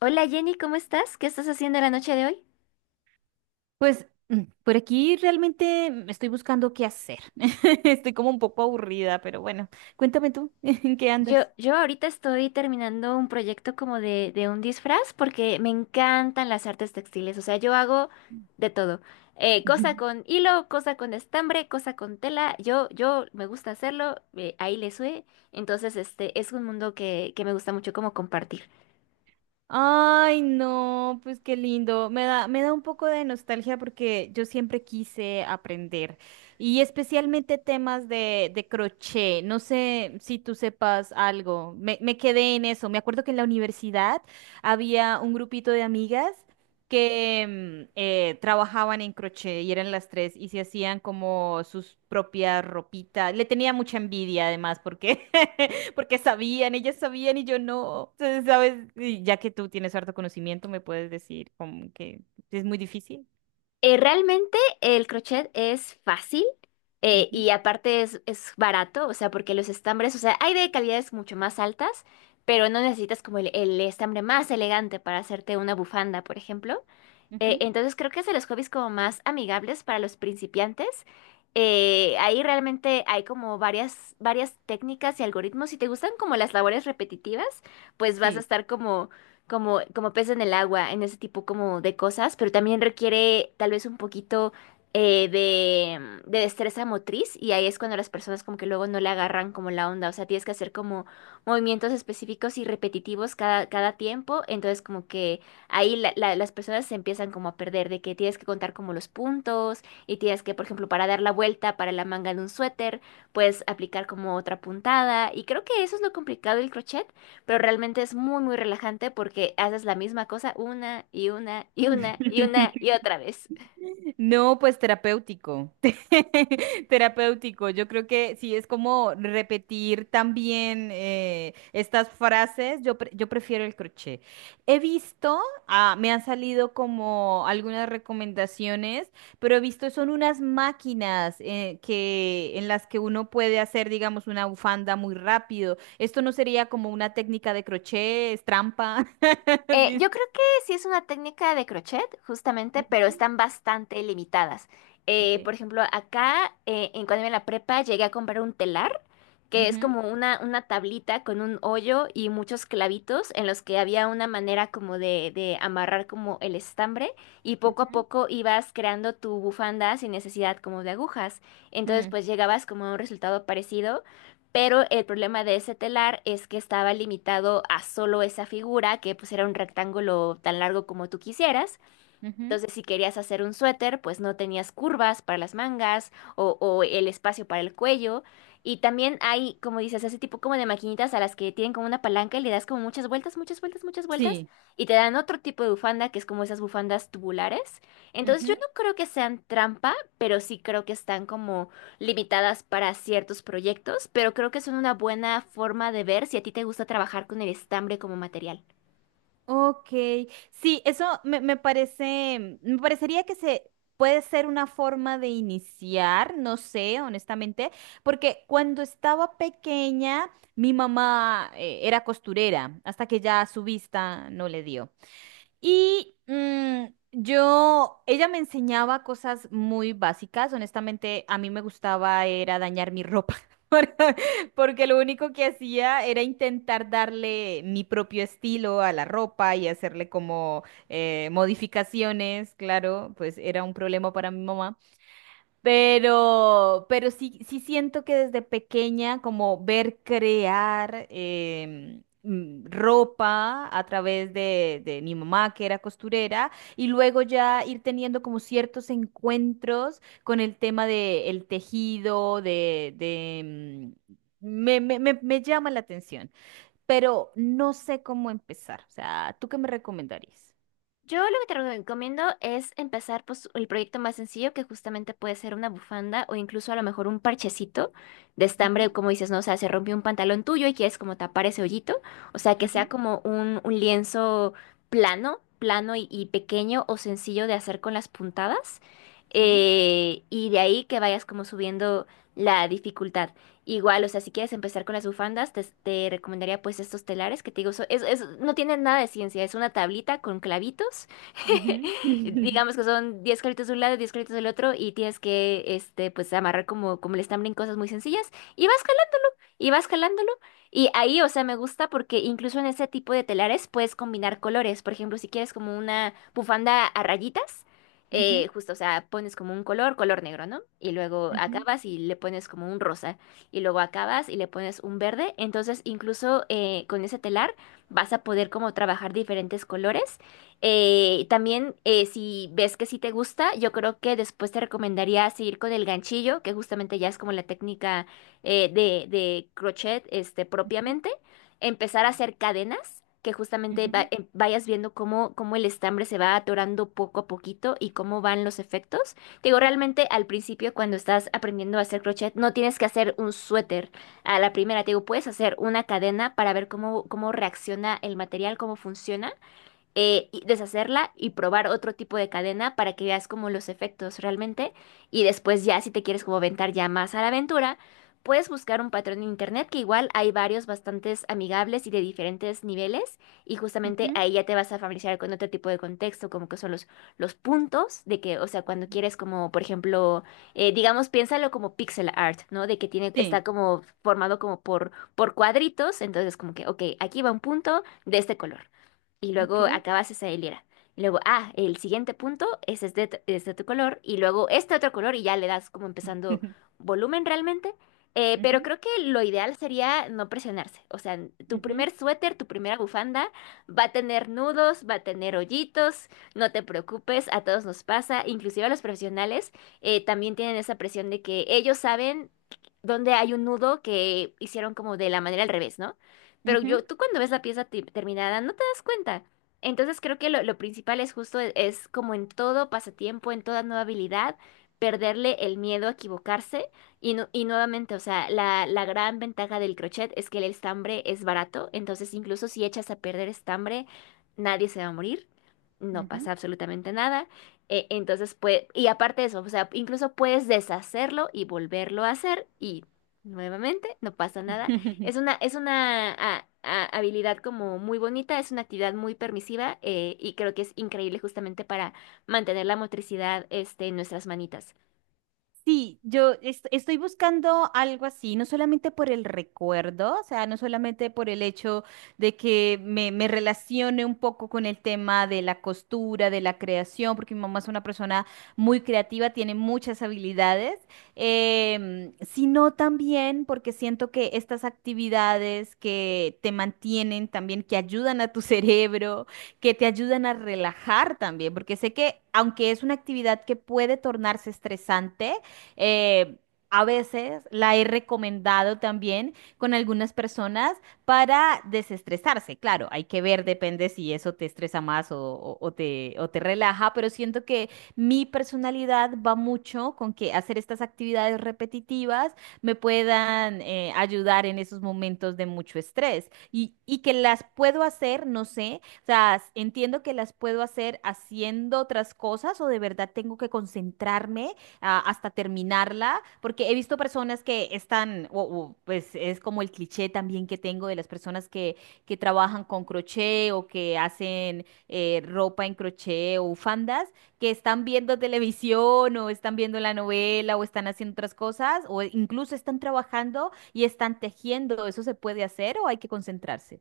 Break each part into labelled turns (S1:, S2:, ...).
S1: Hola Jenny, ¿cómo estás? ¿Qué estás haciendo la noche de hoy?
S2: Pues por aquí realmente estoy buscando qué hacer. Estoy como un poco aburrida, pero bueno, cuéntame tú, ¿en qué
S1: Yo,
S2: andas?
S1: yo ahorita estoy terminando un proyecto como de un disfraz porque me encantan las artes textiles, o sea, yo hago de todo. Cosa con hilo, cosa con estambre, cosa con tela, yo me gusta hacerlo, ahí le sube, entonces este es un mundo que me gusta mucho como compartir.
S2: Ay, no, pues qué lindo. Me da un poco de nostalgia porque yo siempre quise aprender y especialmente temas de crochet. No sé si tú sepas algo. Me quedé en eso. Me acuerdo que en la universidad había un grupito de amigas que trabajaban en crochet y eran las tres y se hacían como sus propias ropitas. Le tenía mucha envidia además porque porque sabían, ellas sabían y yo no. Entonces, ¿sabes? Y ya que tú tienes harto conocimiento, me puedes decir como que es muy difícil.
S1: Realmente el crochet es fácil
S2: Ujú,
S1: y aparte es barato, o sea, porque los estambres, o sea, hay de calidades mucho más altas, pero no necesitas como el estambre más elegante para hacerte una bufanda, por ejemplo.
S2: ujú.
S1: Entonces creo que es de los hobbies como más amigables para los principiantes. Ahí realmente hay como varias técnicas y algoritmos. Si te gustan como las labores repetitivas, pues vas a
S2: Sí.
S1: estar como, como pez en el agua en ese tipo como de cosas, pero también requiere tal vez un poquito de destreza motriz y ahí es cuando las personas como que luego no le agarran como la onda. O sea, tienes que hacer como movimientos específicos y repetitivos cada tiempo. Entonces como que ahí las personas se empiezan como a perder, de que tienes que contar como los puntos y tienes que, por ejemplo, para dar la vuelta para la manga de un suéter, puedes aplicar como otra puntada y creo que eso es lo complicado del crochet, pero realmente es muy, muy relajante porque haces la misma cosa una y una y una y una y otra vez.
S2: No, pues terapéutico, terapéutico. Yo creo que sí, es como repetir también estas frases. Yo prefiero el crochet. He visto, ah, me han salido como algunas recomendaciones, pero he visto son unas máquinas que en las que uno puede hacer, digamos, una bufanda muy rápido. Esto no sería como una técnica de crochet, es trampa. Dice-
S1: Yo creo que sí es una técnica de crochet, justamente, pero
S2: ujú.
S1: están bastante limitadas.
S2: Ok.
S1: Por ejemplo, acá, en cuando iba en la prepa, llegué a comprar un telar, que es
S2: Ujú,
S1: como una tablita con un hoyo y muchos clavitos en los que había una manera como de amarrar como el estambre y poco a
S2: ujú,
S1: poco ibas creando tu bufanda sin necesidad como de agujas. Entonces,
S2: mm,
S1: pues llegabas como a un resultado parecido, pero el problema de ese telar es que estaba limitado a solo esa figura, que pues era un rectángulo tan largo como tú quisieras.
S2: ujú.
S1: Entonces, si querías hacer un suéter, pues no tenías curvas para las mangas o el espacio para el cuello. Y también hay, como dices, ese tipo como de maquinitas a las que tienen como una palanca y le das como muchas vueltas, muchas vueltas, muchas vueltas.
S2: Sí.
S1: Y te dan otro tipo de bufanda que es como esas bufandas tubulares. Entonces, yo
S2: Ujú.
S1: no creo que sean trampa, pero sí creo que están como limitadas para ciertos proyectos. Pero creo que son una buena forma de ver si a ti te gusta trabajar con el estambre como material.
S2: Ok, sí, me parece, me parecería que se puede ser una forma de iniciar, no sé, honestamente, porque cuando estaba pequeña, mi mamá era costurera, hasta que ya su vista no le dio. Y yo, ella me enseñaba cosas muy básicas. Honestamente, a mí me gustaba era dañar mi ropa. Porque porque lo único que hacía era intentar darle mi propio estilo a la ropa y hacerle como modificaciones, claro, pues era un problema para mi mamá. Pero sí, sí siento que desde pequeña, como ver crear ropa a través de mi mamá, que era costurera, y luego ya ir teniendo como ciertos encuentros con el tema de el tejido, de, mm, me, me, me me llama la atención, pero no sé cómo empezar. O sea, ¿tú qué me recomendarías?
S1: Yo lo que te recomiendo es empezar pues, el proyecto más sencillo, que justamente puede ser una bufanda o incluso a lo mejor un parchecito de estambre,
S2: Ujú,
S1: como dices, ¿no? O sea, se rompió un pantalón tuyo y quieres como tapar ese hoyito. O sea, que sea
S2: ujú.
S1: como un lienzo plano, plano y pequeño o sencillo de hacer con las puntadas.
S2: Sí.
S1: Y de ahí que vayas como subiendo la dificultad. Igual, o sea, si quieres empezar con las bufandas, te recomendaría pues estos telares que te digo, no tienen nada de ciencia, es una tablita con clavitos.
S2: Ujú,
S1: Digamos que son 10 clavitos de un lado, 10 clavitos del otro y tienes que, este, pues amarrar como, como el estambre en cosas muy sencillas y vas jalándolo. Y ahí, o sea, me gusta porque incluso en ese tipo de telares puedes combinar colores. Por ejemplo, si quieres como una bufanda a rayitas,
S2: ujú,
S1: justo, o sea, pones como un color, color negro, ¿no? Y luego
S2: ujú, ujú.
S1: acabas y le pones como un rosa. Y luego acabas y le pones un verde. Entonces, incluso con ese telar vas a poder como trabajar diferentes colores. Si ves que sí te gusta, yo creo que después te recomendaría seguir con el ganchillo, que justamente ya es como la técnica de crochet este,
S2: Ujú.
S1: propiamente, empezar a
S2: Sí.
S1: hacer cadenas, que justamente
S2: Ujú,
S1: vayas viendo cómo, cómo el estambre se va atorando poco a poquito y cómo van los efectos. Te digo, realmente al principio cuando estás aprendiendo a hacer crochet, no tienes que hacer un suéter a la primera, te digo, puedes hacer una cadena para ver cómo, cómo reacciona el material, cómo funciona y deshacerla y probar otro tipo de cadena para que veas como los efectos realmente. Y después ya si te quieres como aventar ya más a la aventura, puedes buscar un patrón en internet que igual hay varios bastantes amigables y de diferentes niveles. Y justamente
S2: ujú.
S1: ahí ya te vas a familiarizar con otro tipo de contexto, como que son los puntos de que, o sea, cuando quieres como, por ejemplo, digamos, piénsalo como pixel art, ¿no? De que tiene, está
S2: Sí,
S1: como formado como por cuadritos. Entonces como que, ok, aquí va un punto de este color y luego
S2: ok.
S1: acabas esa hilera. Y luego, ah, el siguiente punto es este, este otro color y luego este otro color y ya le das como empezando volumen realmente. Pero
S2: Ujú,
S1: creo que lo ideal sería no presionarse. O sea, tu
S2: ujú,
S1: primer suéter, tu primera bufanda va a tener nudos, va a tener hoyitos, no te preocupes, a todos nos pasa, inclusive a los profesionales también tienen esa presión de que ellos saben dónde hay un nudo que hicieron como de la manera al revés, ¿no? Pero
S2: ujú,
S1: yo, tú cuando ves la pieza terminada no te das cuenta. Entonces creo que lo principal es justo, es, como en todo pasatiempo, en toda nueva habilidad, perderle el miedo a equivocarse. Y nuevamente, o sea, la gran ventaja del crochet es que el estambre es barato, entonces incluso si echas a perder estambre, nadie se va a morir, no
S2: ujú.
S1: pasa absolutamente nada. Entonces, pues, y aparte de eso, o sea, incluso puedes deshacerlo y volverlo a hacer y nuevamente no pasa nada. Es una, es una habilidad como muy bonita, es una actividad muy permisiva y creo que es increíble justamente para mantener la motricidad este, en nuestras manitas.
S2: Sí, estoy buscando algo así, no solamente por el recuerdo, o sea, no solamente por el hecho de que me relacione un poco con el tema de la costura, de la creación, porque mi mamá es una persona muy creativa, tiene muchas habilidades, em, sino también porque siento que estas actividades que te mantienen también, que ayudan a tu cerebro, que te ayudan a relajar también, porque sé que aunque es una actividad que puede tornarse estresante, eh, a veces la he recomendado también con algunas personas para desestresarse. Claro, hay que ver, depende si eso te estresa más o te relaja, pero siento que mi personalidad va mucho con que hacer estas actividades repetitivas me puedan ayudar en esos momentos de mucho estrés y que las puedo hacer, no sé, o sea, entiendo que las puedo hacer haciendo otras cosas o de verdad tengo que concentrarme hasta terminarla, porque he visto personas que están, pues es como el cliché también que tengo de las personas que trabajan con crochet o que hacen ropa en crochet o bufandas, que están viendo televisión o están viendo la novela o están haciendo otras cosas o incluso están trabajando y están tejiendo. ¿Eso se puede hacer o hay que concentrarse?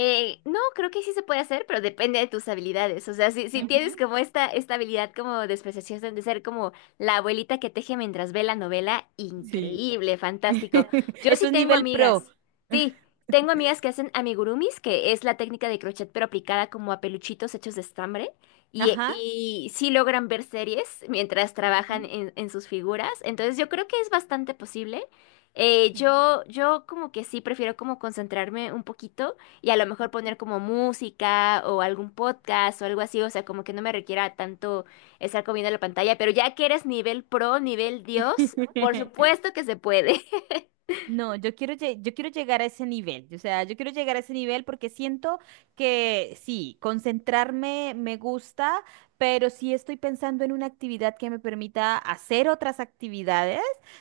S1: No, creo que sí se puede hacer, pero depende de tus habilidades. O sea, si tienes
S2: Ujú.
S1: como esta habilidad como de especialización de ser como la abuelita que teje mientras ve la novela,
S2: Sí.
S1: increíble, fantástico. Yo
S2: Eso
S1: sí
S2: es
S1: tengo
S2: nivel pro.
S1: amigas. Sí, tengo amigas que hacen amigurumis, que es la técnica de crochet pero aplicada como a peluchitos hechos de estambre. Y,
S2: Ajá.
S1: y sí logran ver series mientras trabajan
S2: Ujú.
S1: en sus figuras. Entonces yo creo que es bastante posible. Yo como que sí prefiero como concentrarme un poquito y a lo mejor poner como música o algún podcast o algo así, o sea, como que no me requiera tanto estar comiendo la pantalla, pero ya que eres nivel pro, nivel Dios, por supuesto que se puede.
S2: No, yo quiero, yo quiero llegar a ese nivel, o sea, yo quiero llegar a ese nivel porque siento que sí, concentrarme me gusta, pero sí estoy pensando en una actividad que me permita hacer otras actividades,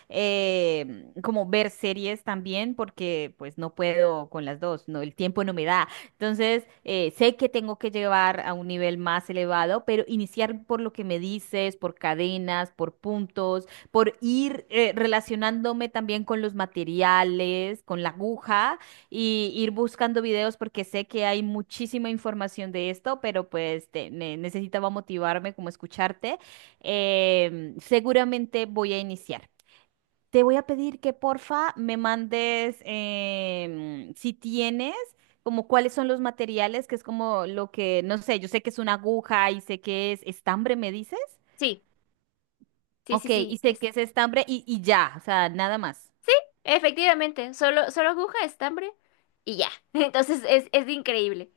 S2: como ver series también, porque pues no puedo con las dos, no, el tiempo no me da. Entonces, sé que tengo que llevar a un nivel más elevado, pero iniciar por lo que me dices, por cadenas, por puntos, por ir relacionándome también con los materiales, con la aguja y ir buscando videos porque sé que hay muchísima información de esto, pero pues necesitaba motivarme como escucharte. Em, seguramente voy a iniciar. Te voy a pedir que porfa me mandes em, si tienes como cuáles son los materiales, que es como lo que, no sé, yo sé que es una aguja y sé que es estambre, ¿me dices?
S1: Sí, sí, sí,
S2: Ok, y
S1: sí,
S2: sé
S1: es
S2: que es estambre y ya, o sea, nada más.
S1: efectivamente, solo aguja, estambre y ya. Entonces es increíble.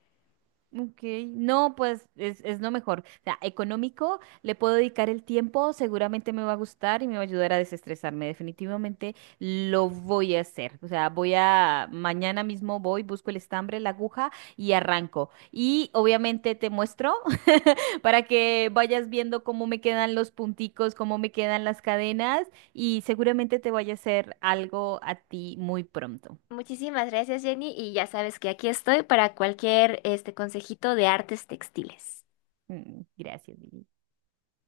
S2: Ok, no, pues es lo mejor. O sea, económico, le puedo dedicar el tiempo, seguramente me va a gustar y me va a ayudar a desestresarme. Definitivamente lo voy a hacer. O sea, voy a, mañana mismo voy, busco el estambre, la aguja y arranco. Y obviamente te muestro para que vayas viendo cómo me quedan los punticos, cómo me quedan las cadenas y seguramente te vaya a hacer algo a ti muy pronto.
S1: Muchísimas gracias, Jenny, y ya sabes que aquí estoy para cualquier este consejito de artes textiles.
S2: Mm, gracias. Vivi.